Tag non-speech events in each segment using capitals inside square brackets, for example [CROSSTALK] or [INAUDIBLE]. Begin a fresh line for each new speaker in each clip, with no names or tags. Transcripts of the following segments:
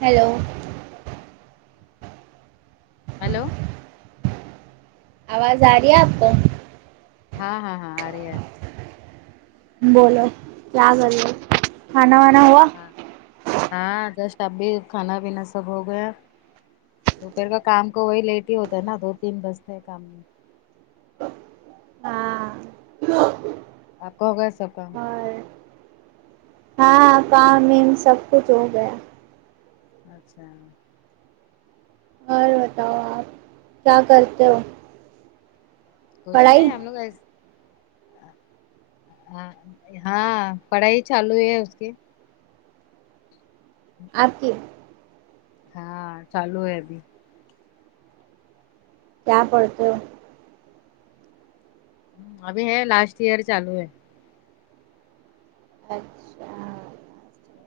Hello
hello
آواز آ رہی ہے آپ کو
ہاں ہاں ہاں آرہی ہے
بولو کیا کریے کھانا وانا ہوا
ہاں ہاں جسٹ اب بھی کھانا پینا سب ہو گیا دوپہر کا کام کا وہی لیٹ ہی ہوتا ہے نا دو تین بجتے ہیں کام میں
ہاں
آپ کا ہوگیا سب کام
اور ہاں کامم سب کچھ ہو گیا
اچھا
اور بتاؤ آپ کیا کرتے ہو
کچھ
پڑھائی
نہیں ہم لوگ ایس ہاں ہاں پڑھائی چالو ہے اس کی
آپ کی
ہاں چالو ہے ابھی
کیا پڑھتے ہو
ابھی ہے لاسٹ ایئر چالو ہے
اچھا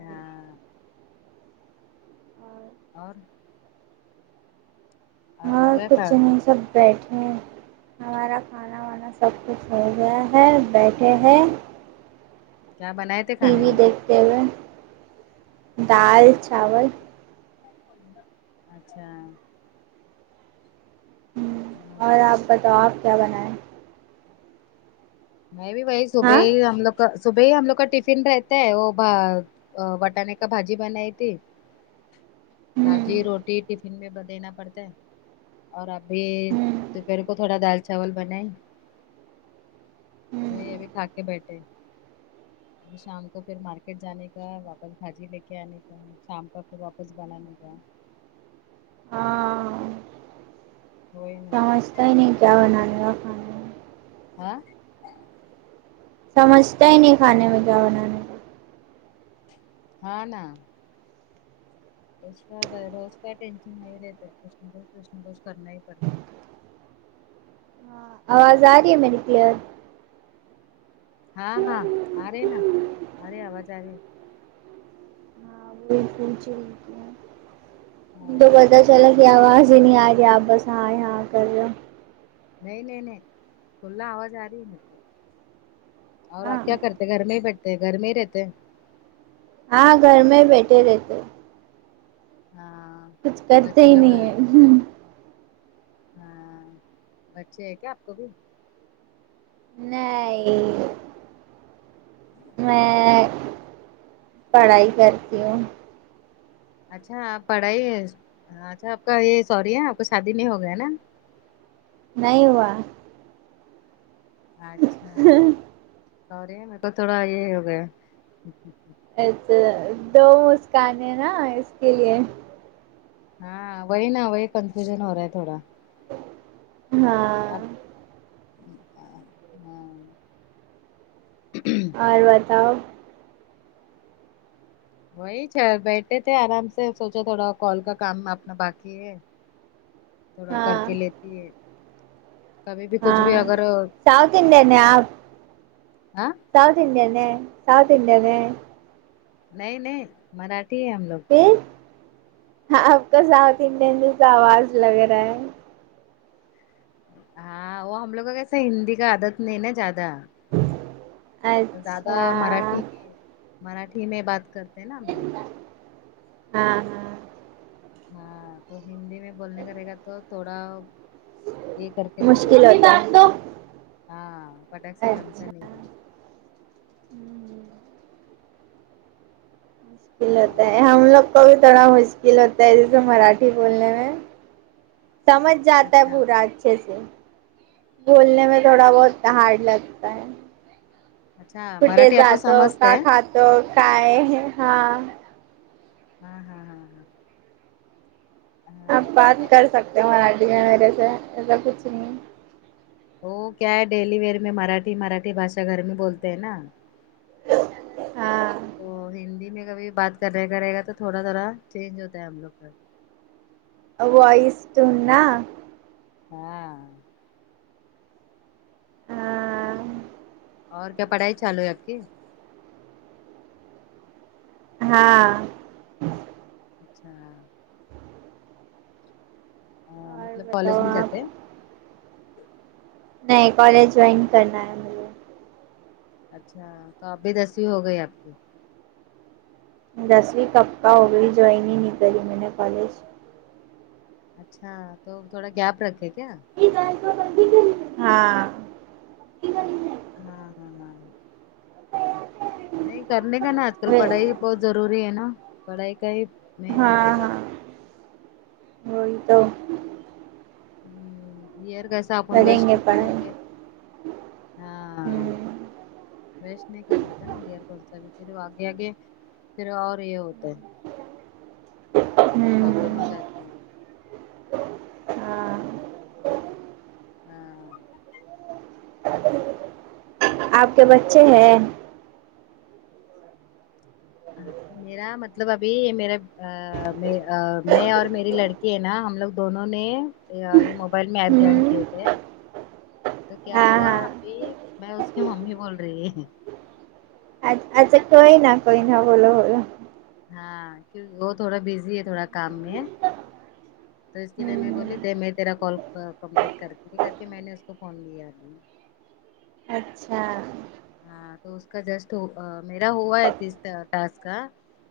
ہاں اور ہو
اور
گیا تھا
کچھ نہیں سب بیٹھے ہمارا کھانا وانا سب کچھ ہو گیا ہے بیٹھے ہیں
کیا بنائے تھے
ٹی
کھانے
وی
میں
دیکھتے ہوئے دال چاول
اچھا
اور آپ بتاؤ آپ کیا بنائیں
میں بھی وہی
ہاں
صبح ہی ہم لوگ کا صبح ہی ہم لوگ کا ٹفن رہتا ہے وہ وٹانے کا بھاجی بنائی تھی بھاجی
ہوں
روٹی ٹی فن میں دینا پڑتا ہے اور ابھی
ہوں
دوپھر کو تھوڑا دال چاول بنائی وہ
ہوں
یہ ابھی کھا کے بیٹھے ابھی شام کو پھر مارکیٹ جانے کا واپس بھاجی لے کے آنے کا شام کا پھر واپس بنانے کا
ہاں
ہوئی نا
سمجھتا ہی نہیں کیا بنانے کا تھا
ہاں
سمجھتا ہی نہیں کھانے میں کیا بنانا
ہاں نا ایشا روز کا ٹینشن نہیں رہتا ہے کچھ نہ کچھ کچھ نہ کچھ کرنا ہی پڑتا ہے
ہاں آواز آ رہی ہے میری کلیئر
ہاں ہاں آ رہے نا آ رہے آواز آ رہی ہے
ہاں تو
ہاں
پتہ چلا کہ آواز جے نہیں آ رہی آپ بس اں ہیں ہاں کر رہے ہو جو
نہیں نہیں نہیں کھلا آواز آ رہی ہے میرے کو اور
ہاں
آپ کیا کرتے گھرمیں ہی بیٹھتے ہے گھرمیں ہی رہتے ہے
ہاں گھر میں ہی بیٹھے رہتے
ہاں
کچھ کرتے
بچے
ہی
لوگ رہ
نہیں ہے
ہاں بچے ہیں کیا آپ کو بھی
نہیں میں پڑھائی کرتی ہوں
اچھا اپ پڑھائی اچھا آپ کا یہ سوری ہاں آپ کو شادی نہیں ہوگیا ہے نا
نہیں ہوا
اچھا اور یہ میں تو تھوڑا یہ ہو گیا
اچھا دو مسکانیں نا اس کے لیے
ہاں وہی نا وہی کنفیوزن ہو رہا ہے تھوڑا
ہاں
اب ہاں
اور بتاؤ
وہی چہ بیٹھے تھے آرام سے سوچا تھوڑا کال کا کام اپنا باقی ہے تھوڑا کر
ہاں
کے لیتی ہے کبھی بھی کچھ بھی
ہاں
اگر
ساؤتھ انڈین ہے
کام
آپ
آں
ساؤتھ انڈین نے ساؤتھ انڈین نے
نہیں نہیں مراٹھی ہے ہم لوگ
تو آپ کا ساؤتھ انڈین جیسا آواز لگ رہا ہے
ہاں وہ ہم لوگ کا کیسے ہندی کا عادت نہیں ہے نا زیادہ زیادہ
اچھا
مراٹھی مراٹھی میں بات کرتے ہیں نا ہم لوگ
ہاں ہاں
ہاں تو ہندی میں بولنے کا رہے گا تو تھوڑا یہ کر کے بولنا
مشکل
پڑتا ہے
ہوتا
ان ہاں پٹخ سے جمتا
اچھا
نہیں اور
مشکل ہوتا ہے
ہاں
ہم لوگ کو بھی تھوڑا مشکل ہوتا ہے جیسے مراٹھی بولنے میں
[INAUDIBLE]
سمجھ جاتا ہے
اچھا
پورا اچھے سے بھولنے میں تھوڑا بہت ہارڈ لگتا ہے
اچھا
پھر بے
مراٹھی آپ
زا
کو
تو
سمجھتے
کیا
ہے
کھاتے ہو کیا ہے ہاں
ہاں ہاں ہاں ہاں
آپ
ہاں
بات کر سکتے ہو مراٹھی میں میرے سے ایسا کچھ نہیں
وہ کیا ہے ڈیلی ویئر میں مراٹھی مراٹھی بھاشا گھر میں بولتے ہیں نا
ہاں
وہ ہندی میں کبھی بات سنے کرے گا تو تھوڑا ذرا چینج ہوتا ہے ہم لوگ کا
آ وائس ٹون نہ
[INAUDIBLE]
ہاں
اور کیا پڑھائی چالو ہے آپ کی
ہاں
اچھا آ
اور
مطلب کالج
بتاؤ
میں جاتے
آپ نہیں کالج جائین کرنا ہے مجھے
اچھا تو اب بھی دسوی ہو گئی آپ کی
دسوی کب کا ہوگئی جائین نہیں کری میں نے کالج
اچھا تو تھوڑا گیپ رکھے کیا
ہاں [UNINTELLIGIBLE]
ہاں ہاں ہاں نہیں کرنے کا نا آج کل پڑھائی بہت ضروری ہے نا پڑھائی کا ہی مین ہے
ہاں
پہلا
ہاں وہی تو
ائیر کیسا اپن
کریں
ویسٹ
گے
کریں
پڑھائی
گے ہاں
ہوں
ویسٹ نہیں کرنے کا نا ائیر کون سا بھی پھر آگے آگے پھر اور یہ ہوتا ہے پرابلم ہو
ہوں
جاتی ہے
ہاں
ہاں
[UNINTELLIGIBLE] آپ کے بچے ہیں
ہاں میرا مطلب ابھی میرا میں آ میں اور میری لڑکی ہے نا ہم لوگ دونوں نے ہاں یہ موبائل میں ایپ جوائن کیے
ہوں
تھے تو کیا
ہاں
ہوا
ہاں
ابھی میں اس کی ممی بول رہی ہوں
اچھا کئی نا کئی نا بولو ہولا
ہاں کیو وہ تھوڑا بزی ہے تھوڑا کام میں تو اس کے لیے میں بولی
ہ
دے میں تیرا کال کمپلیٹ کرتی کر کے میں نے اس کو فون لیا
اچھا
ہاں تو اس کا جسٹ میرا ہوا ہے تیس آ ٹاسک کا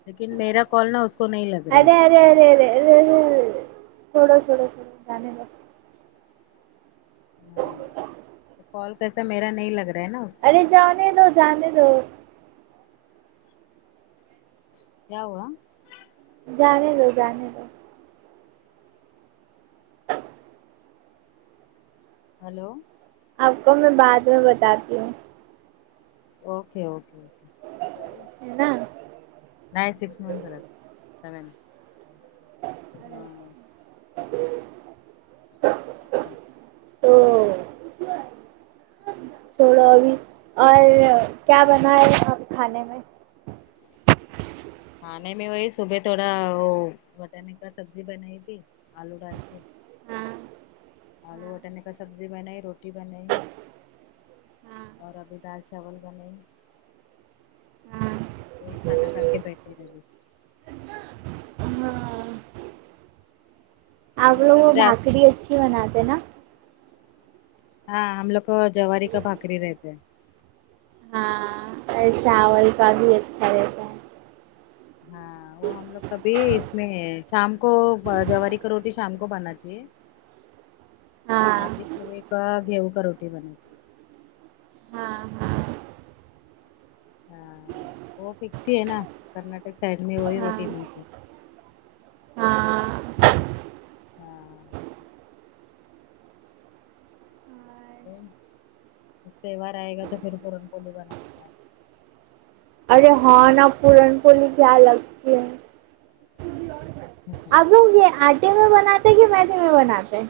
لیکن میرا کال نہ اس کو نہیں لگ رہا ہے
ارے ارے ارے ارے ارے ارے ارے چھوڑو چھوڑو چھوڑو جانے دو
ہاں تو کال کیسا میرا نہیں لگ رہا ہے نا کو
ارے جانے دو جانے دو
کیا ہوا
جانے دو جانے دو
ہلو
آپ کو میں بعد میں بتاتی ہوں
اوکے اوکے اوکے
نا نا
نہیں سکس میں چل سیوین ہاں
[UNINTELLIGIBLE]
[UNINTELLIGIBLE]
تو تھوڑا اور بھی اور کیا بنا ہے کہ کھانے میں
کھانے میں وہی صبح تھوڑا وہ مٹن کا سبزی بنائی تھی آلو ڈال کے
ہاں
آلو بٹانے کا سبزی بنائی روٹی بنائی اور ابھی دال چاول بنائی تو ہی کھانا کھا کے بیٹھے ہیں میں بھی
آپ
ہم
لوگ وہ
کیسے
بھاکری اچھی بناتے ہیں نا
ہاں ہم لوگ کو جواری کا بھاکری رہتے ہیں
ہاں چاول کا بھی اچھا ہے
ہاں وہ ہم لوگ کبھی اس میں ہے شام کو جواری کا روٹی شام کو بناتی ہے اور
ہاں
ابھی صبح کا گیہوں کا روٹی بناتی ہے
ہاں ہاں
ہاں وہ فکس ہی ہے نا کرناٹک سائڈ میں وہی
ہاں
روٹی ملتی
ہاں ہاں
ہاں اس تہوار آئے گا تو پھر پورن پلی بنانے کا
ارے ہاں نا پورن پولی کیا لگتی ہے اب
کا
لوگ یہ آٹے میں بناتے ہیں کہ میدے میں بناتے ہیں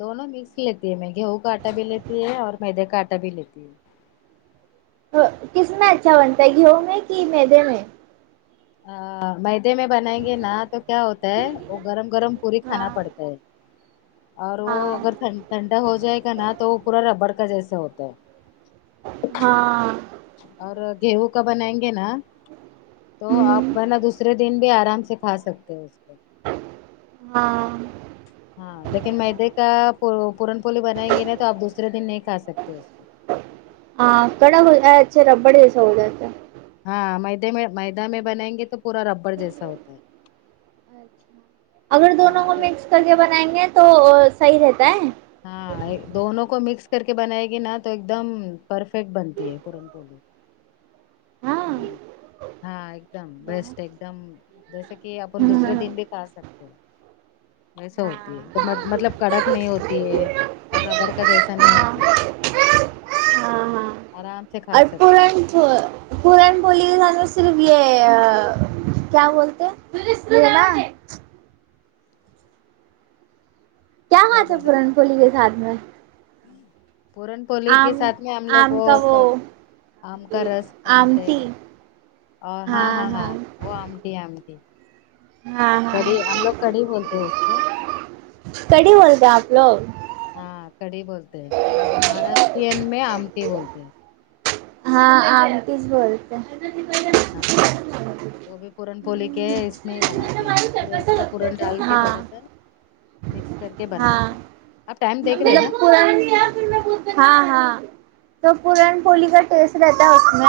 دونوں مکس لیتی ہے میں گیہوں کا آٹا بھی لیتی ہے اور میدے کا آٹا بھی لیتی ہے
ہیں؟ کس میں اچھا بنتا ہے گیہوں میں کہ میدے میں
مدے میں بنائیں گے نا تو کیا ہوتا ہے وہ گرم گرم پوری کھانا
ہاں
پڑتا ہے اور وہ
ہاں
اگر ٹھنڈا ہو جائے گا نا تو وہ پورا ربڑ کا جیسا ہوتا ہے
ہاں
اور گیہوں کا بنائیں گے نا تو آپ
ہوں
بنا دوسرے دن بھی آرام سے کھا سکتے ہو اس کو
ہاں
ہاں لیکن میدے کا پورن پولی بنائیں گے نا تو آپ دوسرے دن نہیں کھا سکتے اس کو
ہاں کڑک اچھے ربڑ جیسا ہوا گیا
ہاں میدے میں میدہ میں بنائیں گے تو پورا ربر جیسا ہوتا ہے
اگر دونوں
ہاں
کو
تو
مکس کر کے بنائیں گے تو صحیح رہتا ہے
ہاں دونوں کو مکس کر کے بنائے گی نا تو ایک دم پرفیکٹ بنتی ہے پورن پلی
ہاں
ہوں ہاں ایک دم بیسٹ ایک دم جیسے کہ اپن دوسرے
ہاں
دن بھی کھا سکتے ایسا
ہاں
ہوتی ہے ایک مطلب کڑک نہیں ہوتی اور ربڑ کا جیسا نہیں ہوتی ہے آرام سے کھا سکتے ہیں
تو بولی صرف یہ کیا بولتے یہ نا کیا بات ہے
بول رہے ہیں
پورن پولی کے ساتھ میں
پورن پلی کے
آم
ساتھ میں ہم لوگ
آم
وہ
کا
آم کا رس بناتے
آمٹی
ہیں اور ہاں ہاں ہاں وہ آمٹی آٹی
ہاں ہاں
کڑھی ہم لوگ کڑھی بولتے ہیں اس کو
کڑھی بولتے ہیں آپ لوگ
ہاں کڑی بولتے ہیں اور مہاراشٹرین میں آمٹی بولتے ہیں
ہاں آنٹیز بولتے ہیں
ہاں ہاں ہاں وہ بھی پورن پولی کے اس میں ہی بناتے ہیں پھر اس کو پورن ڈال کے تھوڑا
ہاں
سا مکس کر کے
ہاں
بناتے آپ
[INAUDIBLE]
ٹائم دیکھ رہے ہیں نا
ہاں ہاں تو پورن پولی کا ٹیسٹ رہتا ہے اس میں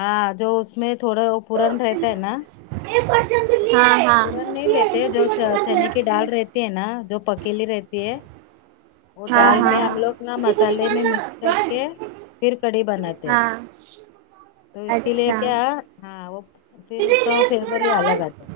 ہاں جو اس میں تھوڑا وہ پورن رہتا ہے نا
ہاں ہاں
پورن نہیں لیتے ہیں جو چا چنے کی ڈال رہتی ہے نا جو پکیلی رہتی ہے وہ
ہاں
ڈال میں
ہاں
ہم لوگ نا مسالے میں مکس کر
ہاں
کے پھر کڑی بناتے ہیں
ہاں
تو اس کے لیے
اچھا
کیا ہاں وہ پھر اس کا وہ فیور ہی الگ آتا ہے